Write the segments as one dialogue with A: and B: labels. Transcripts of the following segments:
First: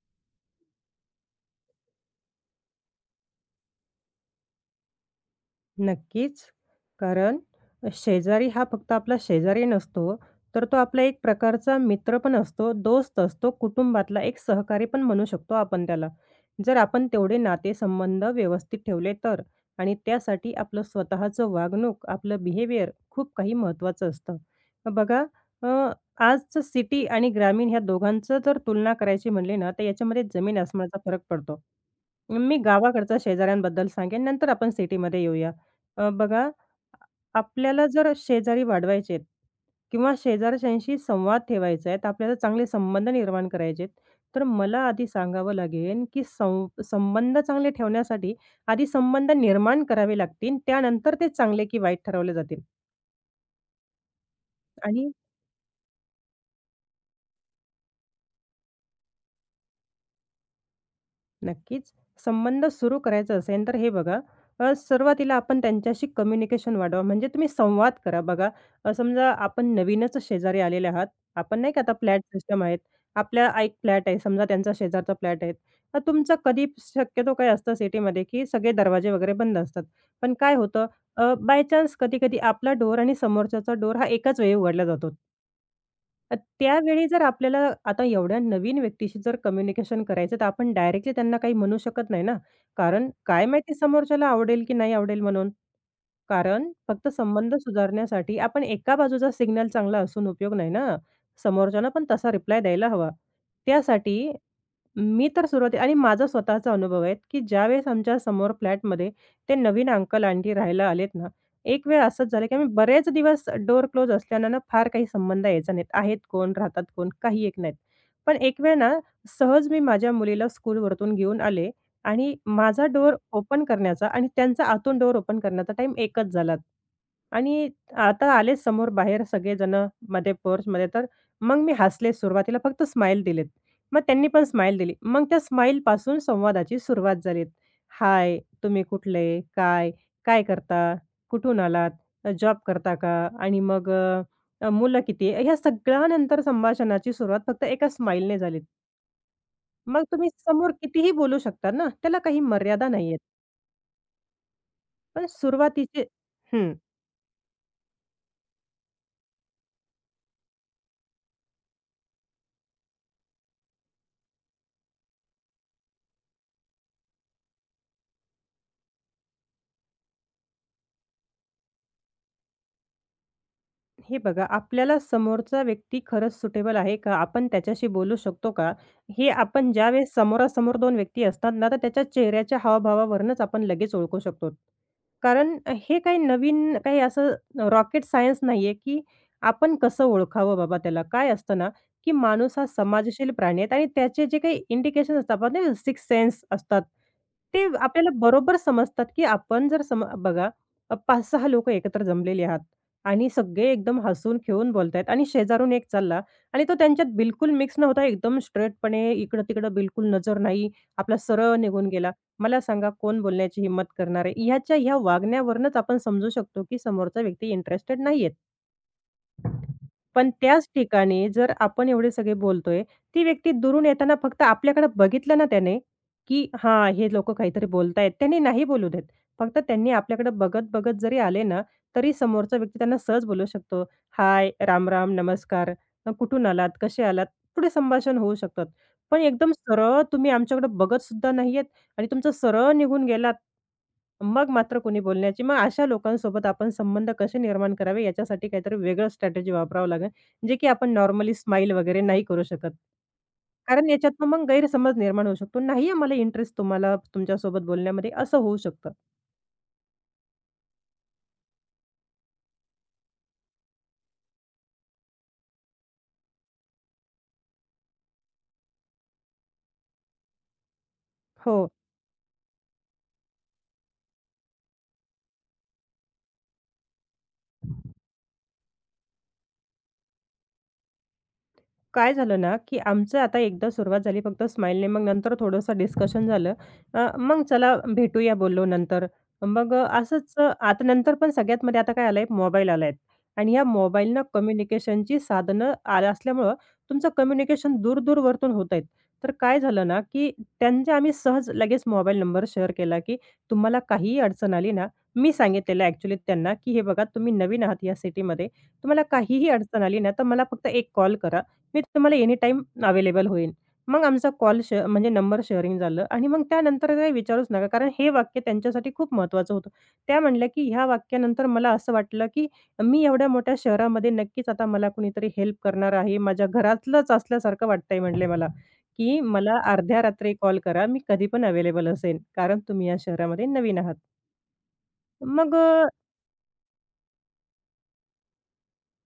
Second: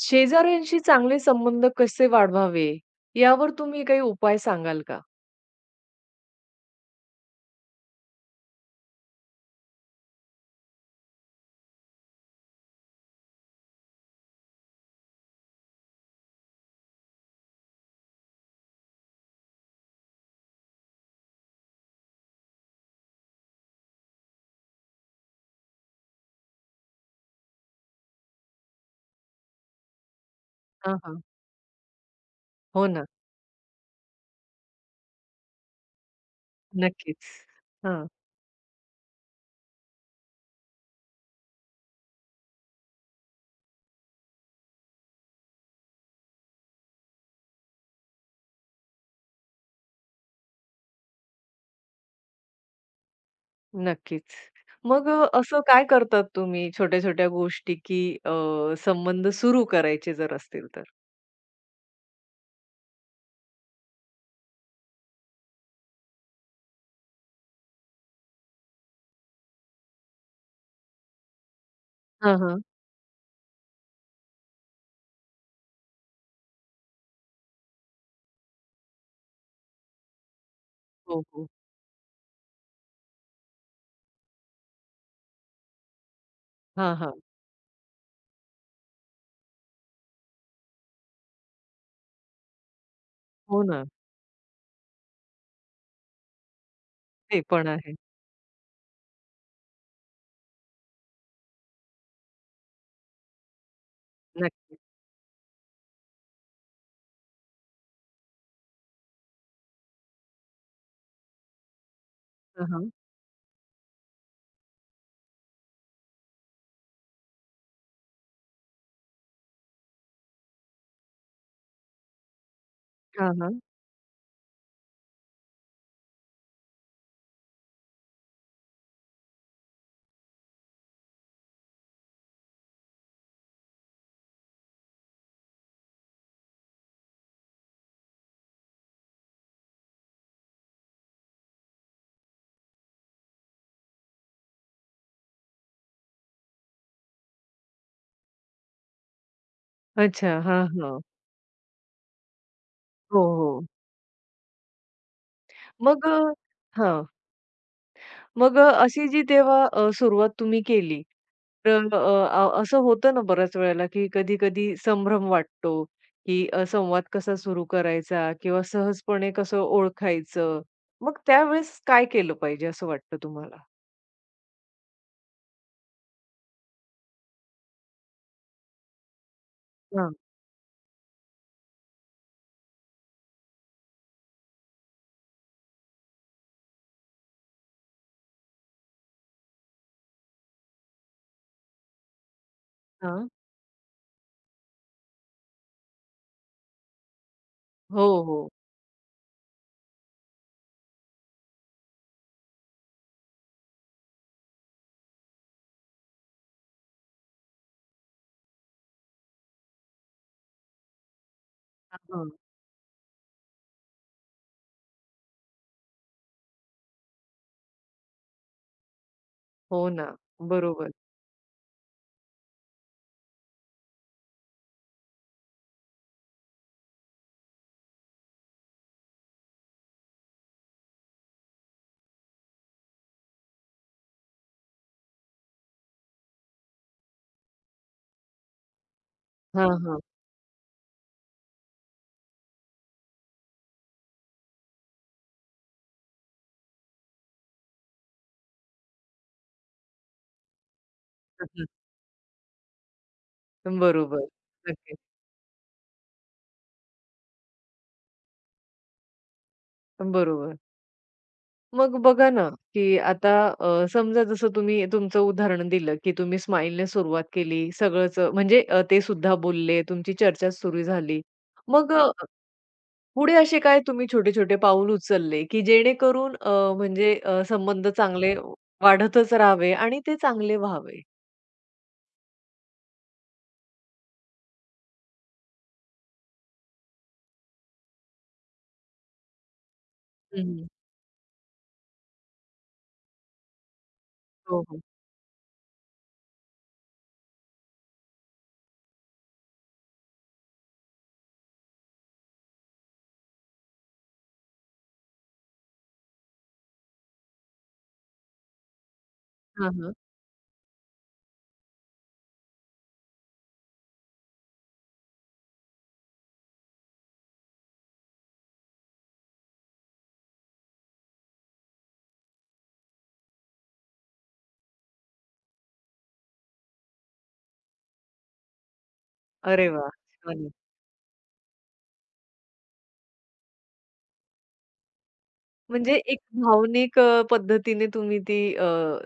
A: शेजाऱ्यांशी चांगले संबंध कसे वाढवावे, यावर तुम्ही काही उपाय सांगाल का?
B: नक्कीच. कारण शेजारी हा फक्त आपला शेजारी नसतो, तर तो आपला एक प्रकारचा मित्र पण असतो, दोस्त असतो, कुटुंबातला एक सहकारी पण म्हणू शकतो आपण त्याला. जर आपण तेवढे नातेसंबंध व्यवस्थित ठेवले तर आणि त्यासाठी आपलं स्वतःचं वागणूक, आपलं बिहेवियर खूप काही महत्त्वाचं असतं. बघा. अ, आजचं सिटी आणि ग्रामीण ह्या दोघांचं जर तुलना करायची म्हणली ना, तर याच्यामध्ये
A: हां,
B: जमीन-आसमानाचा फरक
A: हां.
B: पडतो. मी
A: हो ना.
B: गावाकडच्या शेजाऱ्यांबद्दल सांगेन, नंतर आपण सिटीमध्ये येऊया. बघा,
A: नक्कीच.
B: आपल्याला
A: हां.
B: जर शेजारी वाढवायचे आहेत किंवा शेजारच्यांशी संवाद ठेवायचा आहे, तर आपल्याला चांगले संबंध निर्माण करायचे आहेत. तर मला आधी सांगावं लागेल, की संबंध चांगले ठेवण्यासाठी आधी संबंध निर्माण करावे लागतील. त्यानंतर ते चांगले की वाईट ठरवले जातील.
A: नक्कीच. मग
B: आणि
A: असं काय करतात तुम्ही छोट्या-छोट्या गोष्टी, की संबंध सुरू करायचे जर असतील तर?
B: नक्कीच. संबंध सुरू करायचा असेल, तर हे बघा. सुरुवातीला आपण त्यांच्याशी कम्युनिकेशन वाढवा. म्हणजे तुम्ही संवाद करा. बघा. समजा आपण नवीनच शेजारी आलेले आहात. आपण नाही का आता फ्लॅट
A: हां, हां.
B: सिस्टम आहेत. आपल्या एक फ्लॅट आहे समजा त्यांचा शेजारचा फ्लॅट आहे. तर तुमचं कधी शक्यतो काय असतं सिटीमध्ये, की सगळे दरवाजे वगैरे बंद असतात. पण काय होतं,
A: हो, हो.
B: बाय चान्स कधी-कधी आपला डोर आणि समोरच्याचा डोर हा एकाच वेळी उघडला जातो. तर
A: हां,
B: त्यावेळी
A: हां.
B: जर आपल्याला आता एवढ्या नवीन व्यक्तीशी जर कम्युनिकेशन करायचं, तर आपण डायरेक्टली त्यांना काही म्हणू शकत नाही ना. कारण काय
A: हो
B: माहिती
A: ना.
B: समोरच्याला आवडेल की नाही आवडेल म्हणून. कारण फक्त
A: ते
B: संबंध
A: पण आहे.
B: सुधारण्यासाठी आपण एका बाजूचा सिग्नल चांगला असून उपयोग नाही ना. समोरच्याला पण तसा रिप्लाय द्यायला हवा. त्यासाठी
A: नक्कीच.
B: मी तर सुरुवाती आणि माझा स्वतःचा अनुभव आहे, की ज्यावेळेस आमच्या समोर फ्लॅटमध्ये ते नवीन अंकल-आंटी राहायला आलेत ना, एक वेळ असंच झालं, की
A: हां,
B: आम्ही
A: हां.
B: बरेच दिवस डोअर क्लोज असल्यानं ना फार काही संबंध यायचा नाहीत. आहेत कोण, राहतात कोण, काही एक नाहीत. पण एक वेळ ना सहज मी माझ्या मुलीला स्कूलवरतून घेऊन आले आणि माझा डोअर
A: हां, हां.
B: ओपन करण्याचा आणि त्यांचा आतून डोअर ओपन करण्याचा टाइम एकच झाला. आणि आता आले समोर बाहेर सगळेजणं मध्ये पोर्चमध्ये, तर मग मी हसले सुरुवातीला फक्त स्माईल दिलेत. मग त्यांनी पण स्माईल दिली. मग त्या स्माईलपासून संवादाची सुरुवात झाली. "हाय, तुम्ही कुठले? काय? काय करता? कुठून आलात? जॉब करता का? आणि मग मुलं किती?" ह्या सगळ्यानंतर संभाषणाची सुरुवात फक्त एका स्माईलने झाली. मग तुम्ही
A: अच्छा. हां,
B: समोर
A: हां.
B: कितीही बोलू शकता ना, त्याला काही मर्यादा नाहीयेत.
A: हो, हो.
B: पण सुरुवातीचे
A: मग अ,
B: हं.
A: हां. मग अशी जी तेव्हा सुरुवात तुम्ही केली तर अ, अ, असं होतं ना बऱ्याच वेळेला, की कधी-कधी संभ्रम वाटतो, की संवाद कसा सुरू करायचा किंवा सहजपणे कसं ओळखायचं? मग त्यावेळेस काय केलं पाहिजे असं वाटतं तुम्हाला?
B: हे बघा, आपल्याला समोरचा व्यक्ती खरंच सुटेबल आहे का? आपण त्याच्याशी बोलू शकतो का? हे आपण ज्यावेळेस
A: हां,
B: समोरासमोर 2 व्यक्ती असतात ना, तर त्याच्या चेहऱ्याच्या हावभावावरूनच आपण लगेच ओळखू शकतो. कारण हे काही नवीन काही असं रॉकेट सायन्स नाहीये, की आपण कसं ओळखावं बाबा त्याला. काय असतं ना, की माणूस हा
A: हां.
B: समाजशील प्राणी आहे आणि त्याचे जे काही इंडिकेशन असतात, आपण नाही सेन्स असतात, ते
A: हो,
B: आपल्याला
A: हो.
B: बरोबर समजतात, की आपण जर बघा, 5-6 लोकं एकत्र जमलेली आहात. आणि सगळे एकदम हसून-खेळून बोलतायत आणि शेजारून एक चालला आणि तो त्यांच्यात बिलकुल मिक्स नव्हता. एकदम स्ट्रेटपणे इकडं-तिकडं बिलकुल नजर नाही. आपला सरळ निघून गेला.
A: हां.
B: मला सांगा कोण बोलण्याची हिंमत करणार आहे? ह्याच्या ह्या वागण्यावरूनच आपण समजू शकतो, की समोरचा व्यक्ती इंटरेस्टेड नाहीयेत.
A: हो ना.
B: पण त्याच
A: बरोबर.
B: ठिकाणी जर आपण एवढे सगळे बोलतोय, ती व्यक्ती दुरून येताना फक्त आपल्याकडे बघितलं ना त्याने, की हां, हे लोकं काहीतरी बोलतायत. त्यांनी नाही बोलू देत. फक्त त्यांनी आपल्याकडे बघत-बघत जरी आले ना, तरी समोरचा व्यक्ती त्यांना सहज बोलू शकतो. हाय, राम-राम, नमस्कार, कुठून आलात, कसे आलात? पुढे संभाषण होऊ शकतात. पण एकदम
A: हां,
B: सरळ
A: हां.
B: तुम्ही आमच्याकडे बघत सुद्धा नाहीयेत आणि तुमचं सरळ निघून गेलात, मग मात्र कोणी बोलण्याची मग अशा लोकांसोबत आपण संबंध कसे निर्माण करावे याच्यासाठी काहीतरी वेगळं स्ट्रॅटेजी वापरावं लागेल, जे की आपण नॉर्मली स्माईल वगैरे नाही करू शकत. कारण याच्यात
A: बरोबर.
B: मग गैरसमज
A: नक्कीच.
B: निर्माण होऊ शकतो. "नाही आहे इंटरेस्ट तुम्हाला तुमच्यासोबत बोलण्यामध्ये," असं होऊ शकतं.
A: बरोबर. मग बघा ना, की आता समजा जसं तुम्ही तुमचं उदाहरण दिलं, की तुम्ही स्माईलने सुरुवात केली. सगळंच म्हणजे ते सुद्धा बोलले, तुमची चर्चा सुरू झाली.
B: हो.
A: मग हां. पुढे असे काय तुम्ही छोटे-छोटे पाऊल उचलले, की जेणेकरून म्हणजे संबंध चांगले वाढतच राहावे आणि ते चांगले व्हावे?
B: काय झालं ना, की आमचं आता एकदा सुरुवात झाली फक्त स्माईलने, मग नंतर थोडंसं डिस्कशन झालं. मग चला भेटूया बोललो नंतर. मग असंच
A: हं,
B: आता नंतर पण सगळ्यात मध्ये आता काय आलंय मोबाईल आलाय आणि ह्या मोबाईलनं
A: हो, हो.
B: कम्युनिकेशनची साधनं आलं असल्यामुळं तुमचं कम्युनिकेशन दूर-दूरवरतून होत आहेत. तर काय झालं ना, की त्यांचे आम्ही सहज लगेच मोबाईल नंबर शेअर केला, की तुम्हाला काहीही अडचण आली ना, मी सांगितलेलं ॲक्चुअली त्यांना, की हे बघा तुम्ही नवीन आहात या सिटीमध्ये. तुम्हाला काहीही
A: हां,
B: अडचण
A: हां.
B: आली ना, तर मला फक्त एक कॉल करा. मी तुम्हाला एनी टाईम अवेलेबल होईन. मग आमचा कॉल श म्हणजे नंबर शेअरिंग झालं आणि मग त्यानंतर काही विचारूच नका. कारण हे वाक्य त्यांच्यासाठी खूप महत्त्वाचं होतं. त्या म्हटल्या, की ह्या वाक्यानंतर मला असं वाटलं, की मी एवढ्या मोठ्या शहरामध्ये नक्कीच आता मला कुणीतरी हेल्प करणार आहे. माझ्या घरातलंच असल्यासारखं वाटतंय म्हटले मला, की मला
A: अरे वाह!
B: अर्ध्या रात्री कॉल करा. मी कधी पण अवेलेबल असेन. कारण तुम्ही या शहरामध्ये नवीन आहात. मग
A: म्हणजे एक भावनिक पद्धतीने तुम्ही ती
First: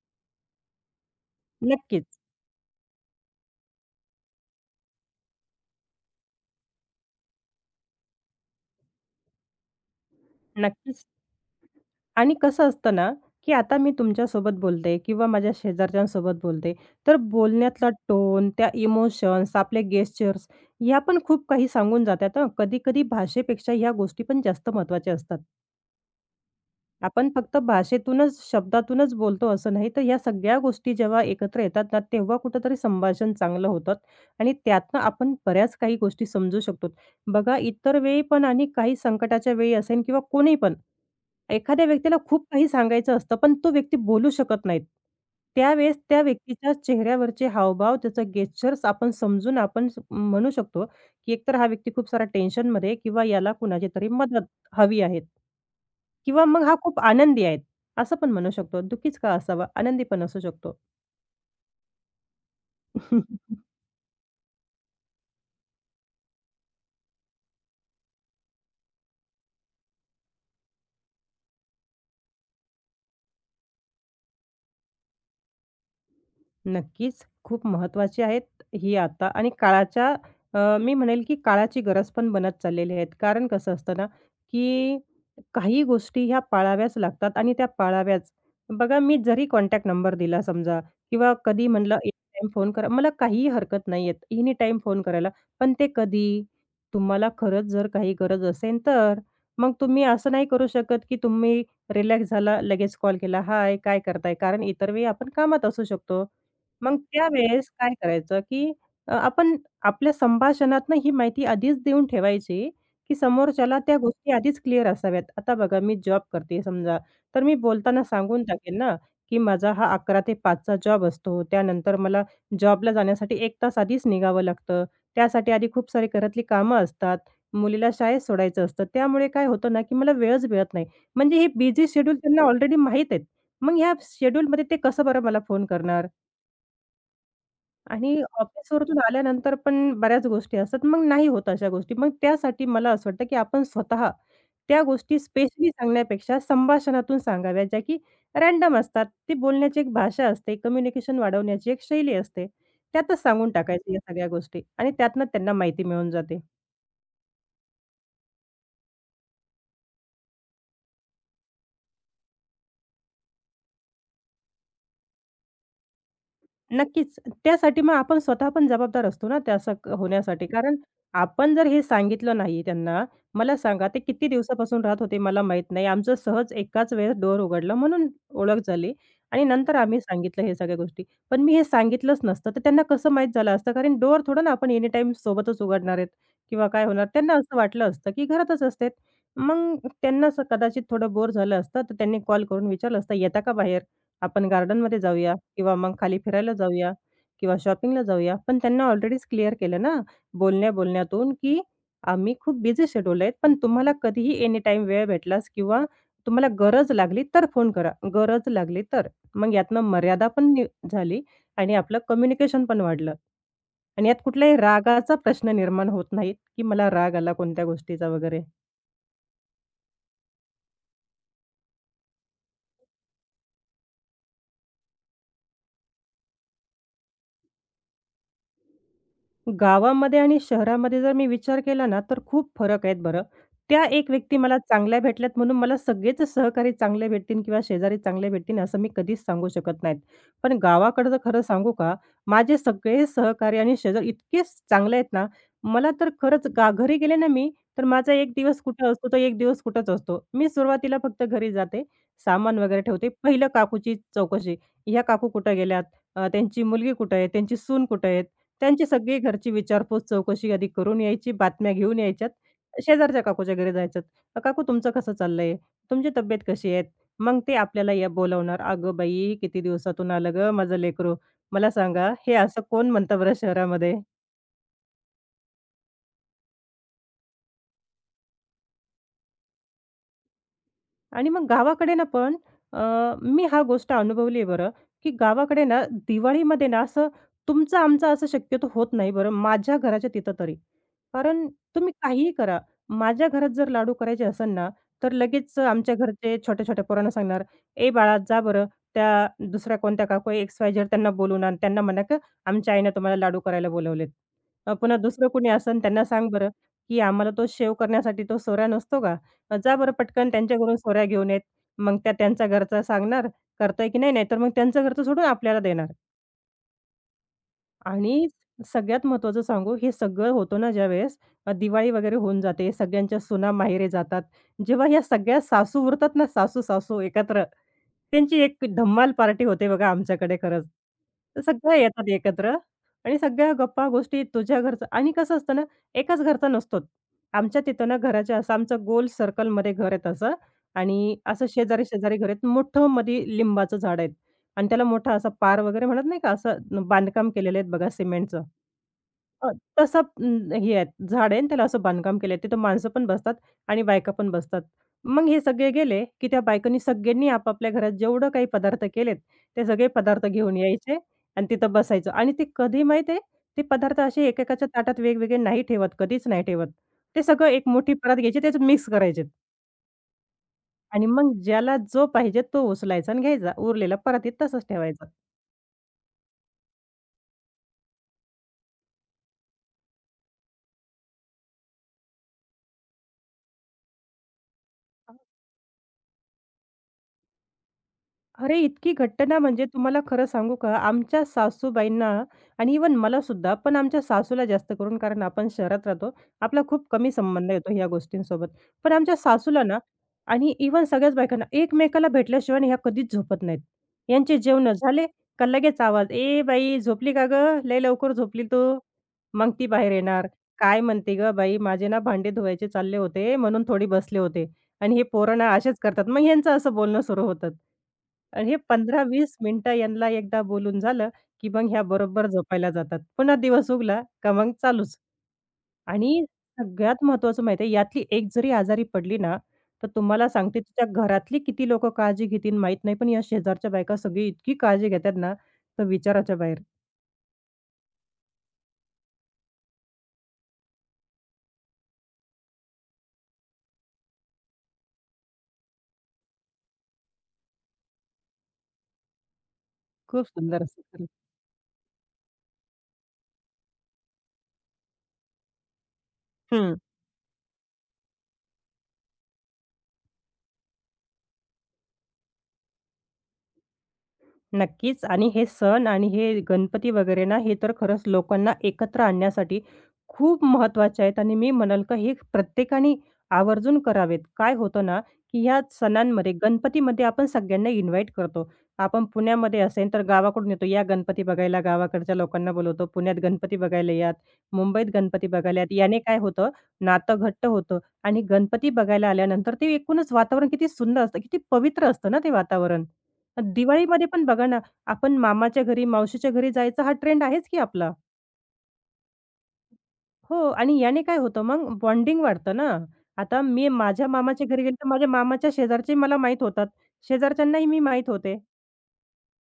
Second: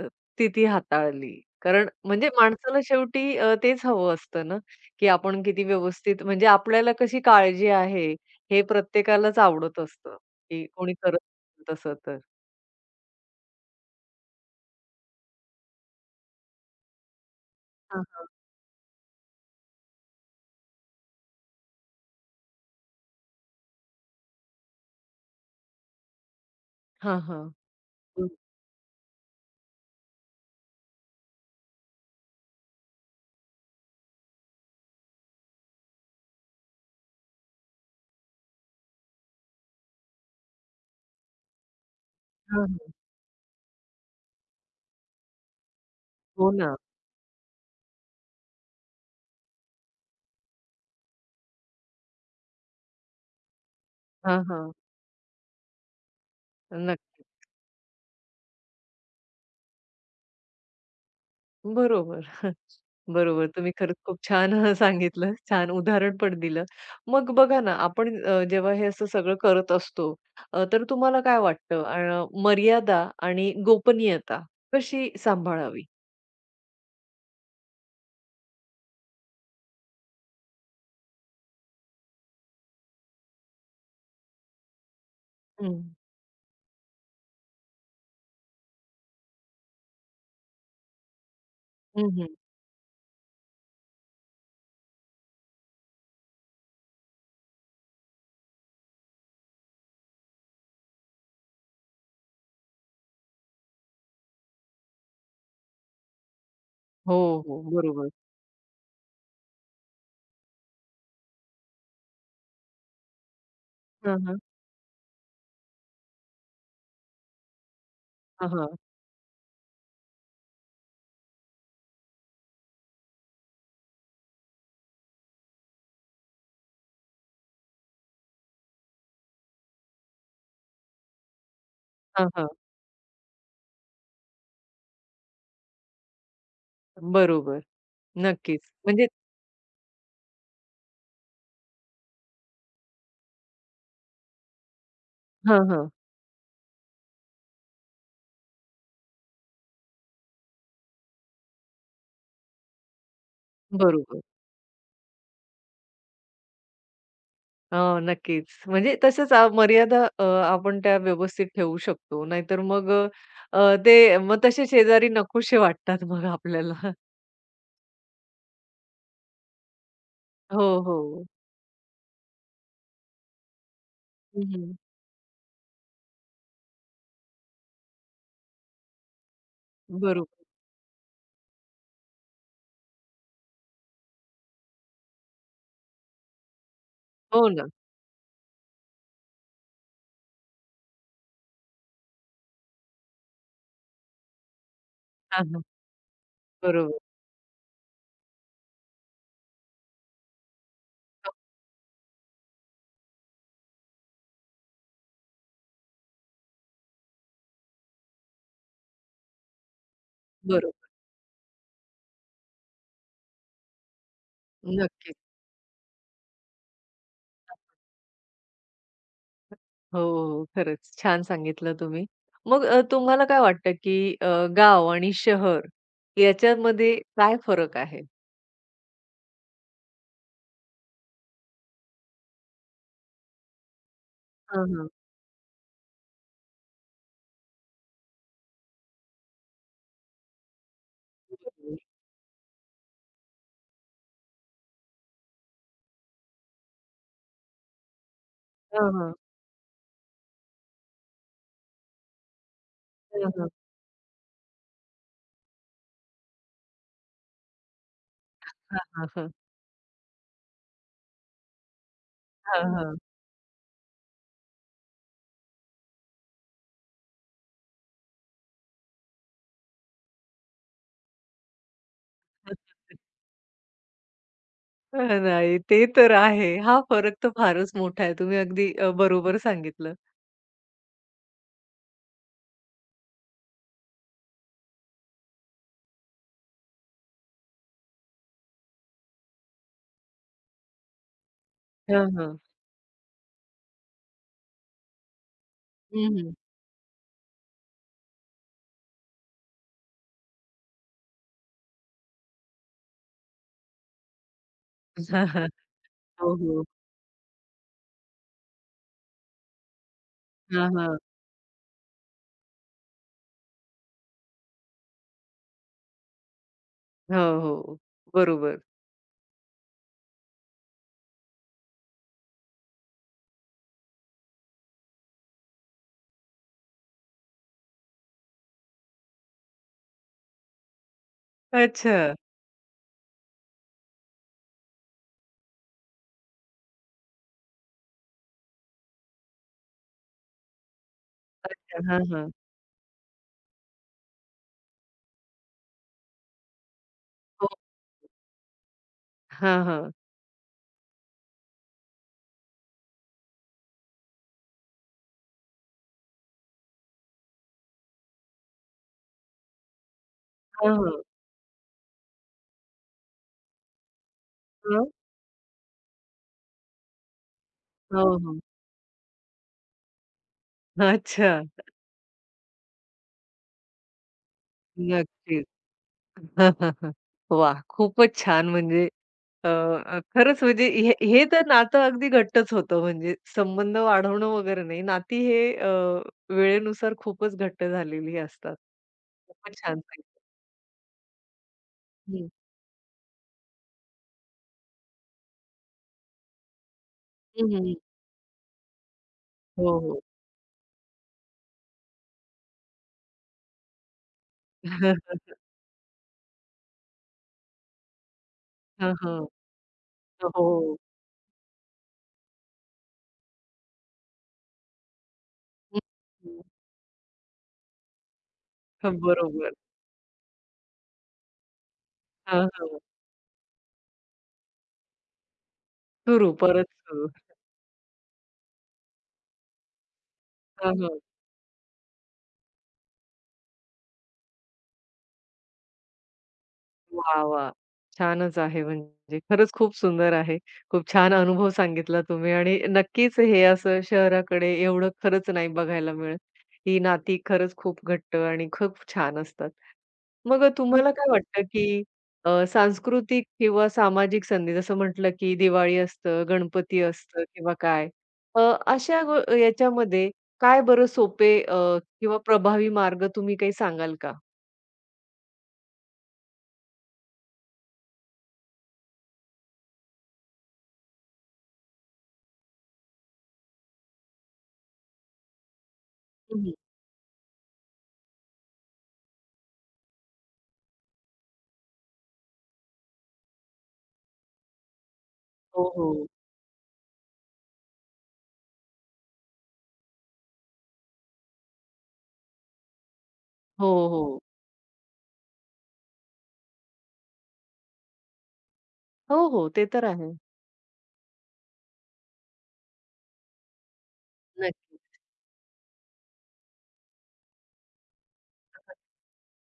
A: स्थिती हाताळली. कारण
B: नक्कीच,
A: म्हणजे माणसाला शेवटी तेच हवं असतं ना, की आपण किती व्यवस्थित म्हणजे आपल्याला कशी काळजी आहे, हे प्रत्येकालाच आवडत असतं, की कोणी
B: नक्कीच.
A: करत नाही तसं तर.
B: आणि कसं असतं ना, की आता मी तुमच्यासोबत बोलते किंवा माझ्या शेजारच्यांसोबत बोलते, तर बोलण्यातला
A: हां, हां.
B: टोन, त्या इमोशन्स, आपले गेस्चर्स ह्या पण खूप काही सांगून जातात हं. कधी-कधी भाषेपेक्षा ह्या गोष्टी पण जास्त महत्त्वाच्या असतात.
A: हां,
B: आपण
A: हां.
B: फक्त
A: हं.
B: भाषेतूनच, शब्दातूनच बोलतो असं नाही, तर ह्या सगळ्या गोष्टी जेव्हा एकत्र येतात ना, तेव्हा कुठेतरी संभाषण चांगलं होतं आणि त्यातनं आपण बऱ्याच काही गोष्टी समजू शकतो. बघा, इतर वेळी पण आणि काही संकटाच्या वेळी असेल किंवा कोणीपण एखाद्या व्यक्तीला खूप
A: हां,
B: काही
A: हां.
B: सांगायचं असतं, पण तो व्यक्ती बोलू शकत नाहीत. त्यावेळेस त्या
A: हो
B: व्यक्तीच्या
A: ना.
B: चेहऱ्यावरचे हावभाव, त्याचा गेस्चर्स आपण समजून आपण म्हणू शकतो, की एकतर हा व्यक्ती खूप सारा टेन्शनमध्ये आहे किंवा याला कुणाची तरी
A: हां,
B: मदत
A: हां.
B: हवी आहे. किंवा मग हा खूप
A: नक्की.
B: आनंदी आहे. असं पण म्हणू शकतो. दुःखीच का असावा? आनंदी पण असू शकतो.
A: बरोबर. बरोबर. तुम्ही खरंच खूप छान सांगितलं. छान उदाहरण पण दिलं. मग बघा ना, आपण जेव्हा हे असं सगळं करत असतो, तर तुम्हाला काय वाटतं मर्यादा आणि गोपनीयता कशी सांभाळावी?
B: नक्कीच. खूप महत्त्वाची आहेत ही आता आणि काळाच्या मी म्हणेल की काळाची गरज पण बनत चाललेली आहेत. कारण कसं असतं ना, की
A: हं.
B: काही गोष्टी ह्या पाळाव्याच लागतात आणि त्या पाळाव्याच. बघा मी जरी कॉन्टॅक्ट नंबर दिला समजा किंवा कधी म्हणलं
A: हं,
B: एनी
A: हं.
B: टाईम फोन करा. मला काहीही हरकत नाहीये एनी टाईम फोन करायला. पण ते कधी? तुम्हाला खरंच जर काही गरज असेल तर. मग तुम्ही असं नाही करू शकत की तुम्ही रिलॅक्स झाला, लगेच कॉल केला, "हाय, काय करताय?" कारण इतर वेळी आपण कामात असू शकतो. मग
A: हो, हो.
B: त्यावेळेस काय
A: बरोबर.
B: करायचं, की आपण आपल्या संभाषणातनं ही माहिती आधीच देऊन ठेवायची, की समोरच्याला त्या
A: हां,
B: गोष्टी
A: हां.
B: आधीच क्लिअर असाव्यात. आता बघा मी जॉब करते समजा, तर मी बोलताना सांगून
A: हां, हां.
B: टाकेन ना, की माझा हा 11 ते 5 चा जॉब असतो. त्यानंतर मला जॉबला जाण्यासाठी 1 तास आधीच निघावं लागतं. त्यासाठी आधी खूप सारी घरातली कामं असतात. मुलीला शाळेत सोडायचं असतं. त्यामुळे काय होतं ना, की मला वेळच मिळत नाही. म्हणजे हे बिझी शेड्यूल
A: हां,
B: त्यांना
A: हां.
B: ऑलरेडी माहीत आहेत. मग ह्या शेड्यूलमध्ये ते कसं बरं मला फोन करणार?
A: बरोबर.
B: आणि
A: नक्कीच.
B: ऑफिसवरून
A: म्हणजे
B: आल्यानंतर पण बऱ्याच गोष्टी असतात. मग नाही होत अशा गोष्टी. मग त्यासाठी मला असं वाटतं, की आपण स्वतः त्या गोष्टी
A: हां,
B: स्पेशली
A: हां.
B: सांगण्यापेक्षा संभाषणातून सांगाव्या, ज्या की रँडम असतात. ती बोलण्याची एक भाषा असते, कम्युनिकेशन वाढवण्याची एक शैली असते. त्यातच सांगून टाकायची या
A: बरोबर.
B: सगळ्या गोष्टी आणि त्यातनं त्यांना माहिती मिळून जाते.
A: हो, नक्कीच. म्हणजे तसंच मर्यादा आपण त्या व्यवस्थित ठेवू शकतो. नाहीतर मग अ, अ, ते मग तसे शेजारी नकोसे वाटतात मग आपल्याला.
B: नक्कीच. त्यासाठी मग आपण स्वतः पण जबाबदार असतो ना, त्या असं होण्यासाठी.
A: हो,
B: कारण
A: हो.
B: आपण जर हे सांगितलं नाही त्यांना, मला सांगा ते किती
A: हं, हं.
B: दिवसापासून राहत होते मला माहीत नाही. आमचं सहज एकाच वेळेस डोअर उघडलं म्हणून ओळख झाली आणि नंतर आम्ही
A: बरोबर.
B: सांगितलं हे सगळ्या गोष्टी. पण मी हे सांगितलंच नसतं, तर त्यांना कसं माहीत झालं असतं? कारण डोअर थोडं ना आपण एनी टाईम सोबतच उघडणार आहेत किंवा काय होणार. त्यांना
A: हो
B: असं
A: ना.
B: वाटलं असतं, की घरातच असते. मग त्यांना असं कदाचित थोडं बोर झालं असतं, तर त्यांनी कॉल करून विचारलं असतं, "येता का बाहेर?" आपण गार्डनमध्ये जाऊया
A: हां, हां.
B: किंवा मग खाली फिरायला जाऊया
A: बरोबर.
B: किंवा शॉपिंगला जाऊया. पण त्यांना ऑलरेडीच क्लिअर केलं ना, बोलण्या-बोलण्यातून,
A: हो,
B: की आम्ही खूप बिझी शेड्यूल आहेत, पण तुम्हाला कधीही एनी टाईम वेळ भेटलास किंवा तुम्हाला गरज लागली तर फोन करा. गरज लागली तर. मग यातनं मर्यादा पण
A: बरोबर.
B: झाली आणि आपलं कम्युनिकेशन पण वाढलं. आणि यात कुठलाही रागाचा
A: नक्कीच.
B: प्रश्न निर्माण होत नाहीत, की मला राग आला कोणत्या गोष्टीचा वगैरे.
A: हो, हो. खरंच छान सांगितलं तुम्ही. मग तुम्हाला काय वाटतं की गाव आणि शहर याच्यामध्ये काय फरक आहे?
B: गावामध्ये आणि शहरामध्ये जर मी विचार केला ना, तर खूप फरक आहेत बरं. त्या एक व्यक्ती मला
A: हां, हां.
B: चांगल्या भेटल्यात म्हणून मला सगळेच सहकारी चांगले भेटतील किंवा शेजारी चांगले भेटतील असं मी कधीच सांगू शकत नाहीत. पण गावाकडचं खरं सांगू का, माझे सगळे सहकारी आणि शेजारी इतके चांगले आहेत ना, मला तर खरंच घरी गेले ना मी, तर माझा एक दिवस
A: हां,
B: कुठं असतो,
A: हां.
B: तर एक दिवस कुठंच असतो. मी सुरुवातीला फक्त घरी जाते, सामान वगैरे ठेवते.
A: हां,
B: पहिलं
A: हां.
B: काकूची चौकशी, ह्या काकू कुठं गेल्यात? त्यांची मुलगी कुठे आहे? त्यांची सून कुठे आहे? त्यांची
A: हां,
B: सगळी
A: हां.
B: घरची विचारपूस, चौकशी आधी करून यायची, बातम्या घेऊन यायच्यात.
A: हां, हां.
B: शेजारच्या काकूच्या घरी जायच्यात. काकू तुमचं कसं चाललंय? तुमची तब्येत कशी आहे?" मग ते आपल्याला या बोलावणार. "अगं बाई, किती दिवसातून आलं गं माझं लेकरू. मला सांगा, हे असं कोण म्हणतं बरं शहरामध्ये?"
A: अ, नाही, ते तर आहे. हा फरक तर फारच मोठा आहे. तुम्ही अगदी बरोबर सांगितलं.
B: आणि मग गावाकडे ना पण अ, मी हा गोष्ट अनुभवली आहे बरं, की गावाकडे ना दिवाळीमध्ये ना असं तुमचं आमचं असं शक्यतो होत नाही बरं, माझ्या घराच्या तिथं तरी. कारण तुम्ही
A: हां,
B: काहीही
A: हां.
B: करा, माझ्या घरात जर लाडू करायचे असेल ना, तर लगेच आमच्या
A: हं, हं.
B: घरचे छोट्या-छोट्या पोरांना सांगणार, "ए बाळा, जा बरं त्या दुसऱ्या कोणत्या काकू एक्स-वाय-झेड त्यांना बोलवून आण. त्यांना म्हणा का आमच्या आईनं तुम्हाला लाडू करायला बोलावलेत." पुन्हा
A: हां,
B: दुसरं
A: हां.
B: कोणी असेल त्यांना सांग
A: हो,
B: बरं,
A: हो.
B: की "आम्हाला तो शेव करण्यासाठी तो सोऱ्या नसतो का? जा बरं पटकन
A: हां,
B: त्यांच्याकडून
A: हां.
B: सोऱ्या घेऊन येत. मग त्या त्यांच्या घरचा सांगणार, करताय की नाही, नाहीतर मग त्यांचं घरचं सोडून आपल्याला देणार.
A: हो, हो.
B: आणि
A: बरोबर.
B: सगळ्यात महत्त्वाचं सांगू, हे सगळं होतं ना ज्यावेळेस दिवाळी वगैरे होऊन जाते, सगळ्यांच्या सुना माहेरी जातात. जेव्हा ह्या सगळ्या सासू उरतात ना, सासू-सासू एकत्र, त्यांची एक धम्माल पार्टी होते बघा आमच्याकडे खरंच. तर सगळ्या येतात
A: अच्छा.
B: एकत्र आणि सगळ्या गप्पा-गोष्टी तुझ्या घरचं आणि कसं असतं ना, एकाच घरचा नसतो. आमच्या तिथं ना घराच्या असं आमचं गोल सर्कलमध्ये घर आहे तसं आणि असं
A: हां,
B: शेजारी-शेजारी घर
A: हां.
B: आहेत. मोठं मध्ये लिंबाचं झाड आहे. आणि त्याला मोठा असा पार वगैरे म्हणत नाही का, असं बांधकाम
A: हो.
B: केलेलं आहेत बघा सिमेंटचं. अ,
A: हां, हां.
B: तसं हे आहे झाड आहे आणि त्याला असं बांधकाम केलंय. तिथं माणसं पण बसतात आणि बायका पण बसतात. मग हे सगळे गेले, की त्या बायकांनी सगळ्यांनी आपापल्या घरात जेवढं काही पदार्थ केलेत, ते सगळे पदार्थ घेऊन
A: हां,
B: यायचे
A: हां.
B: आणि तिथं बसायचं. आणि ते कधी माहीत आहे, ते पदार्थ असे एकेकाच्या
A: हं.
B: ताटात वेगवेगळे नाही ठेवत, कधीच नाही ठेवत. ते सगळं एक मोठी
A: हो,
B: परात
A: हो.
B: घ्यायची, त्याच्यात मिक्स करायचे आणि
A: अच्छा.
B: मग ज्याला जो पाहिजे तो उचलायचा आणि घ्यायचा. उरलेला परातीत तसंच ठेवायचं.
A: नक्कीच. वाह! खूपच छान म्हणजे अ, अ, खरंच म्हणजे हे हे तर नातं अगदी घट्टच होतं म्हणजे संबंध वाढवणं वगैरे नाही. नाती हे वेळेनुसार खूपच घट्ट झालेली असतात.
B: अरे, इतकी घटना
A: खूपच
B: म्हणजे
A: छान
B: तुम्हाला
A: सांगितलं.
B: खरं सांगू का, आमच्या सासूबाईंना
A: हं.
B: आणि इवन मला सुद्धा पण आमच्या सासूला जास्त करून, कारण आपण शहरात राहतो, आपला खूप कमी संबंध
A: हं,
B: येतो
A: हं.
B: ह्या गोष्टींसोबत. पण आमच्या सासूला ना
A: हो, हो.
B: आणि इवन सगळ्याच बायकांना एकमेकाला भेटल्याशिवाय ना ह्या कधीच झोपत नाहीत. यांचे जेवणं झाले का लगेच आवाज, "ए बाई, झोपली का गं? लय लवकर झोपली तू."
A: हां, हां.
B: मग ती बाहेर येणार,
A: हो.
B: "काय म्हणते गं बाई, माझे ना भांडे धुवायचे चालले होते, म्हणून थोडी बसले होते." आणि हे पोरं ना असेच
A: हं,
B: करतात. मग ह्यांचं असं बोलणं सुरू होतं. आणि हे 15-20
A: बरोबर.
B: मिनिटं यांना एकदा बोलून झालं, की मग ह्या बरोबर
A: हां,
B: झोपायला
A: हां.
B: जातात. पुन्हा दिवस उगला का मग चालूच. आणि
A: सुरू परत
B: सगळ्यात
A: सुरू.
B: महत्त्वाचं माहिती आहे यातली एक जरी आजारी पडली ना, तर तुम्हाला सांगते
A: हां,
B: तिच्या
A: हां.
B: घरातली किती लोकं काळजी घेतील माहीत नाही. पण या शेजारच्या बायका सगळी इतकी काळजी घेतात ना, तर विचाराच्या बाहेर.
A: वाह, वाह! छानच आहे म्हणजे. खरंच खूप सुंदर आहे. खूप छान अनुभव सांगितला तुम्ही आणि नक्कीच हे असं शहराकडे एवढं खरंच नाही बघायला मिळत. ही नाती खरंच खूप घट्ट आणि खूप छान असतात.
B: खूप
A: मग
B: सुंदर
A: तुम्हाला
B: असतं.
A: काय वाटतं, की सांस्कृतिक किंवा सामाजिक संधी जसं म्हटलं, की दिवाळी असतं, गणपती असतं किंवा काय अ, अशा गो याच्यामध्ये काय बरं सोपे किंवा प्रभावी मार्ग तुम्ही काही सांगाल का?
B: नक्कीच आणि हे सण आणि हे गणपती वगैरे ना, हे तर खरंच लोकांना एकत्र आणण्यासाठी खूप महत्त्वाचे आहेत आणि मी म्हणेल का हे प्रत्येकाने आवर्जून करावेत. काय होतं ना, की ह्या सणांमध्ये
A: हं,
B: गणपतीमध्ये आपण सगळ्यांना इन्व्हाईट करतो. आपण पुण्यामध्ये असेल तर गावाकडून येतो, "या गणपती बघायला." गावाकडच्या लोकांना बोलवतो. "पुण्यात गणपती बघायला यात." मुंबईत गणपती बघायला
A: हो,
B: यात. याने
A: हो.
B: काय होतं, नातं घट्ट होतं आणि गणपती बघायला आल्यानंतर ते एकूणच वातावरण किती सुंदर असतं, किती पवित्र असतं ना ते वातावरण.
A: हो,
B: दिवाळीमध्ये
A: हो.
B: पण बघा ना, आपण मामाच्या घरी, मावशीच्या घरी जायचा हा ट्रेंड आहेच की आपला.
A: हो, हो. ते तर आहे.
B: हो आणि याने काय होतं मग बॉन्डिंग वाढतं ना. आता मी माझ्या मामाच्या घरी गेले,
A: नक्कीच.
B: तर माझ्या मामाच्या शेजारचे मला माहीत होतात. शेजारच्यांनाही मी माहीत होते.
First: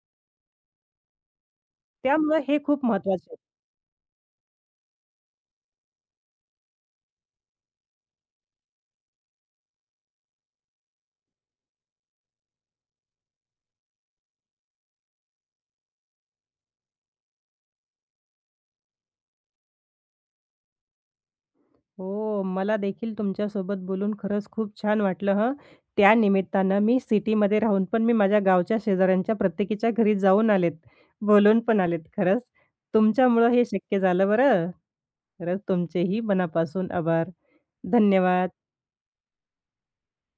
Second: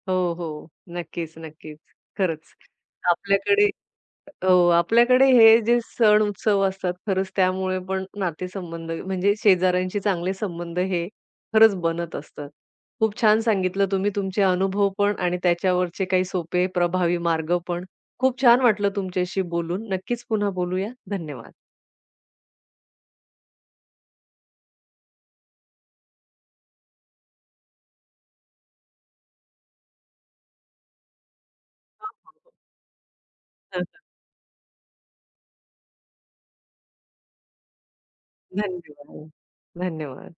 A: हो, हो. नक्कीच, नक्कीच.
B: त्यामुळं
A: खरंच.
B: हे खूप महत्त्वाचं.
A: आपल्याकडे हो, आपल्याकडे हे जे सण उत्सव असतात खरंच त्यामुळे पण नातेसंबंध म्हणजे शेजाऱ्यांशी चांगले संबंध हे खरंच बनत असतात. खूप छान सांगितलं तुम्ही तुमचे अनुभव पण आणि त्याच्यावरचे काही सोपे प्रभावी मार्ग पण. खूप छान वाटलं तुमच्याशी बोलून. नक्कीच पुन्हा बोलूया. धन्यवाद.
B: हो, मला देखील तुमच्यासोबत बोलून खरंच खूप छान वाटलं हं. त्या निमित्तानं मी सिटीमध्ये राहून पण मी माझ्या गावच्या शेजाऱ्यांच्या प्रत्येकीच्या घरी जाऊन आलेत, बोलून पण आलेत.
A: हो, हो,
B: खरंच
A: हो.
B: तुमच्यामुळं हे शक्य झालं बरं. खरंच तुमचेही मनापासून आभार. धन्यवाद.
A: धन्यवाद. धन्यवाद.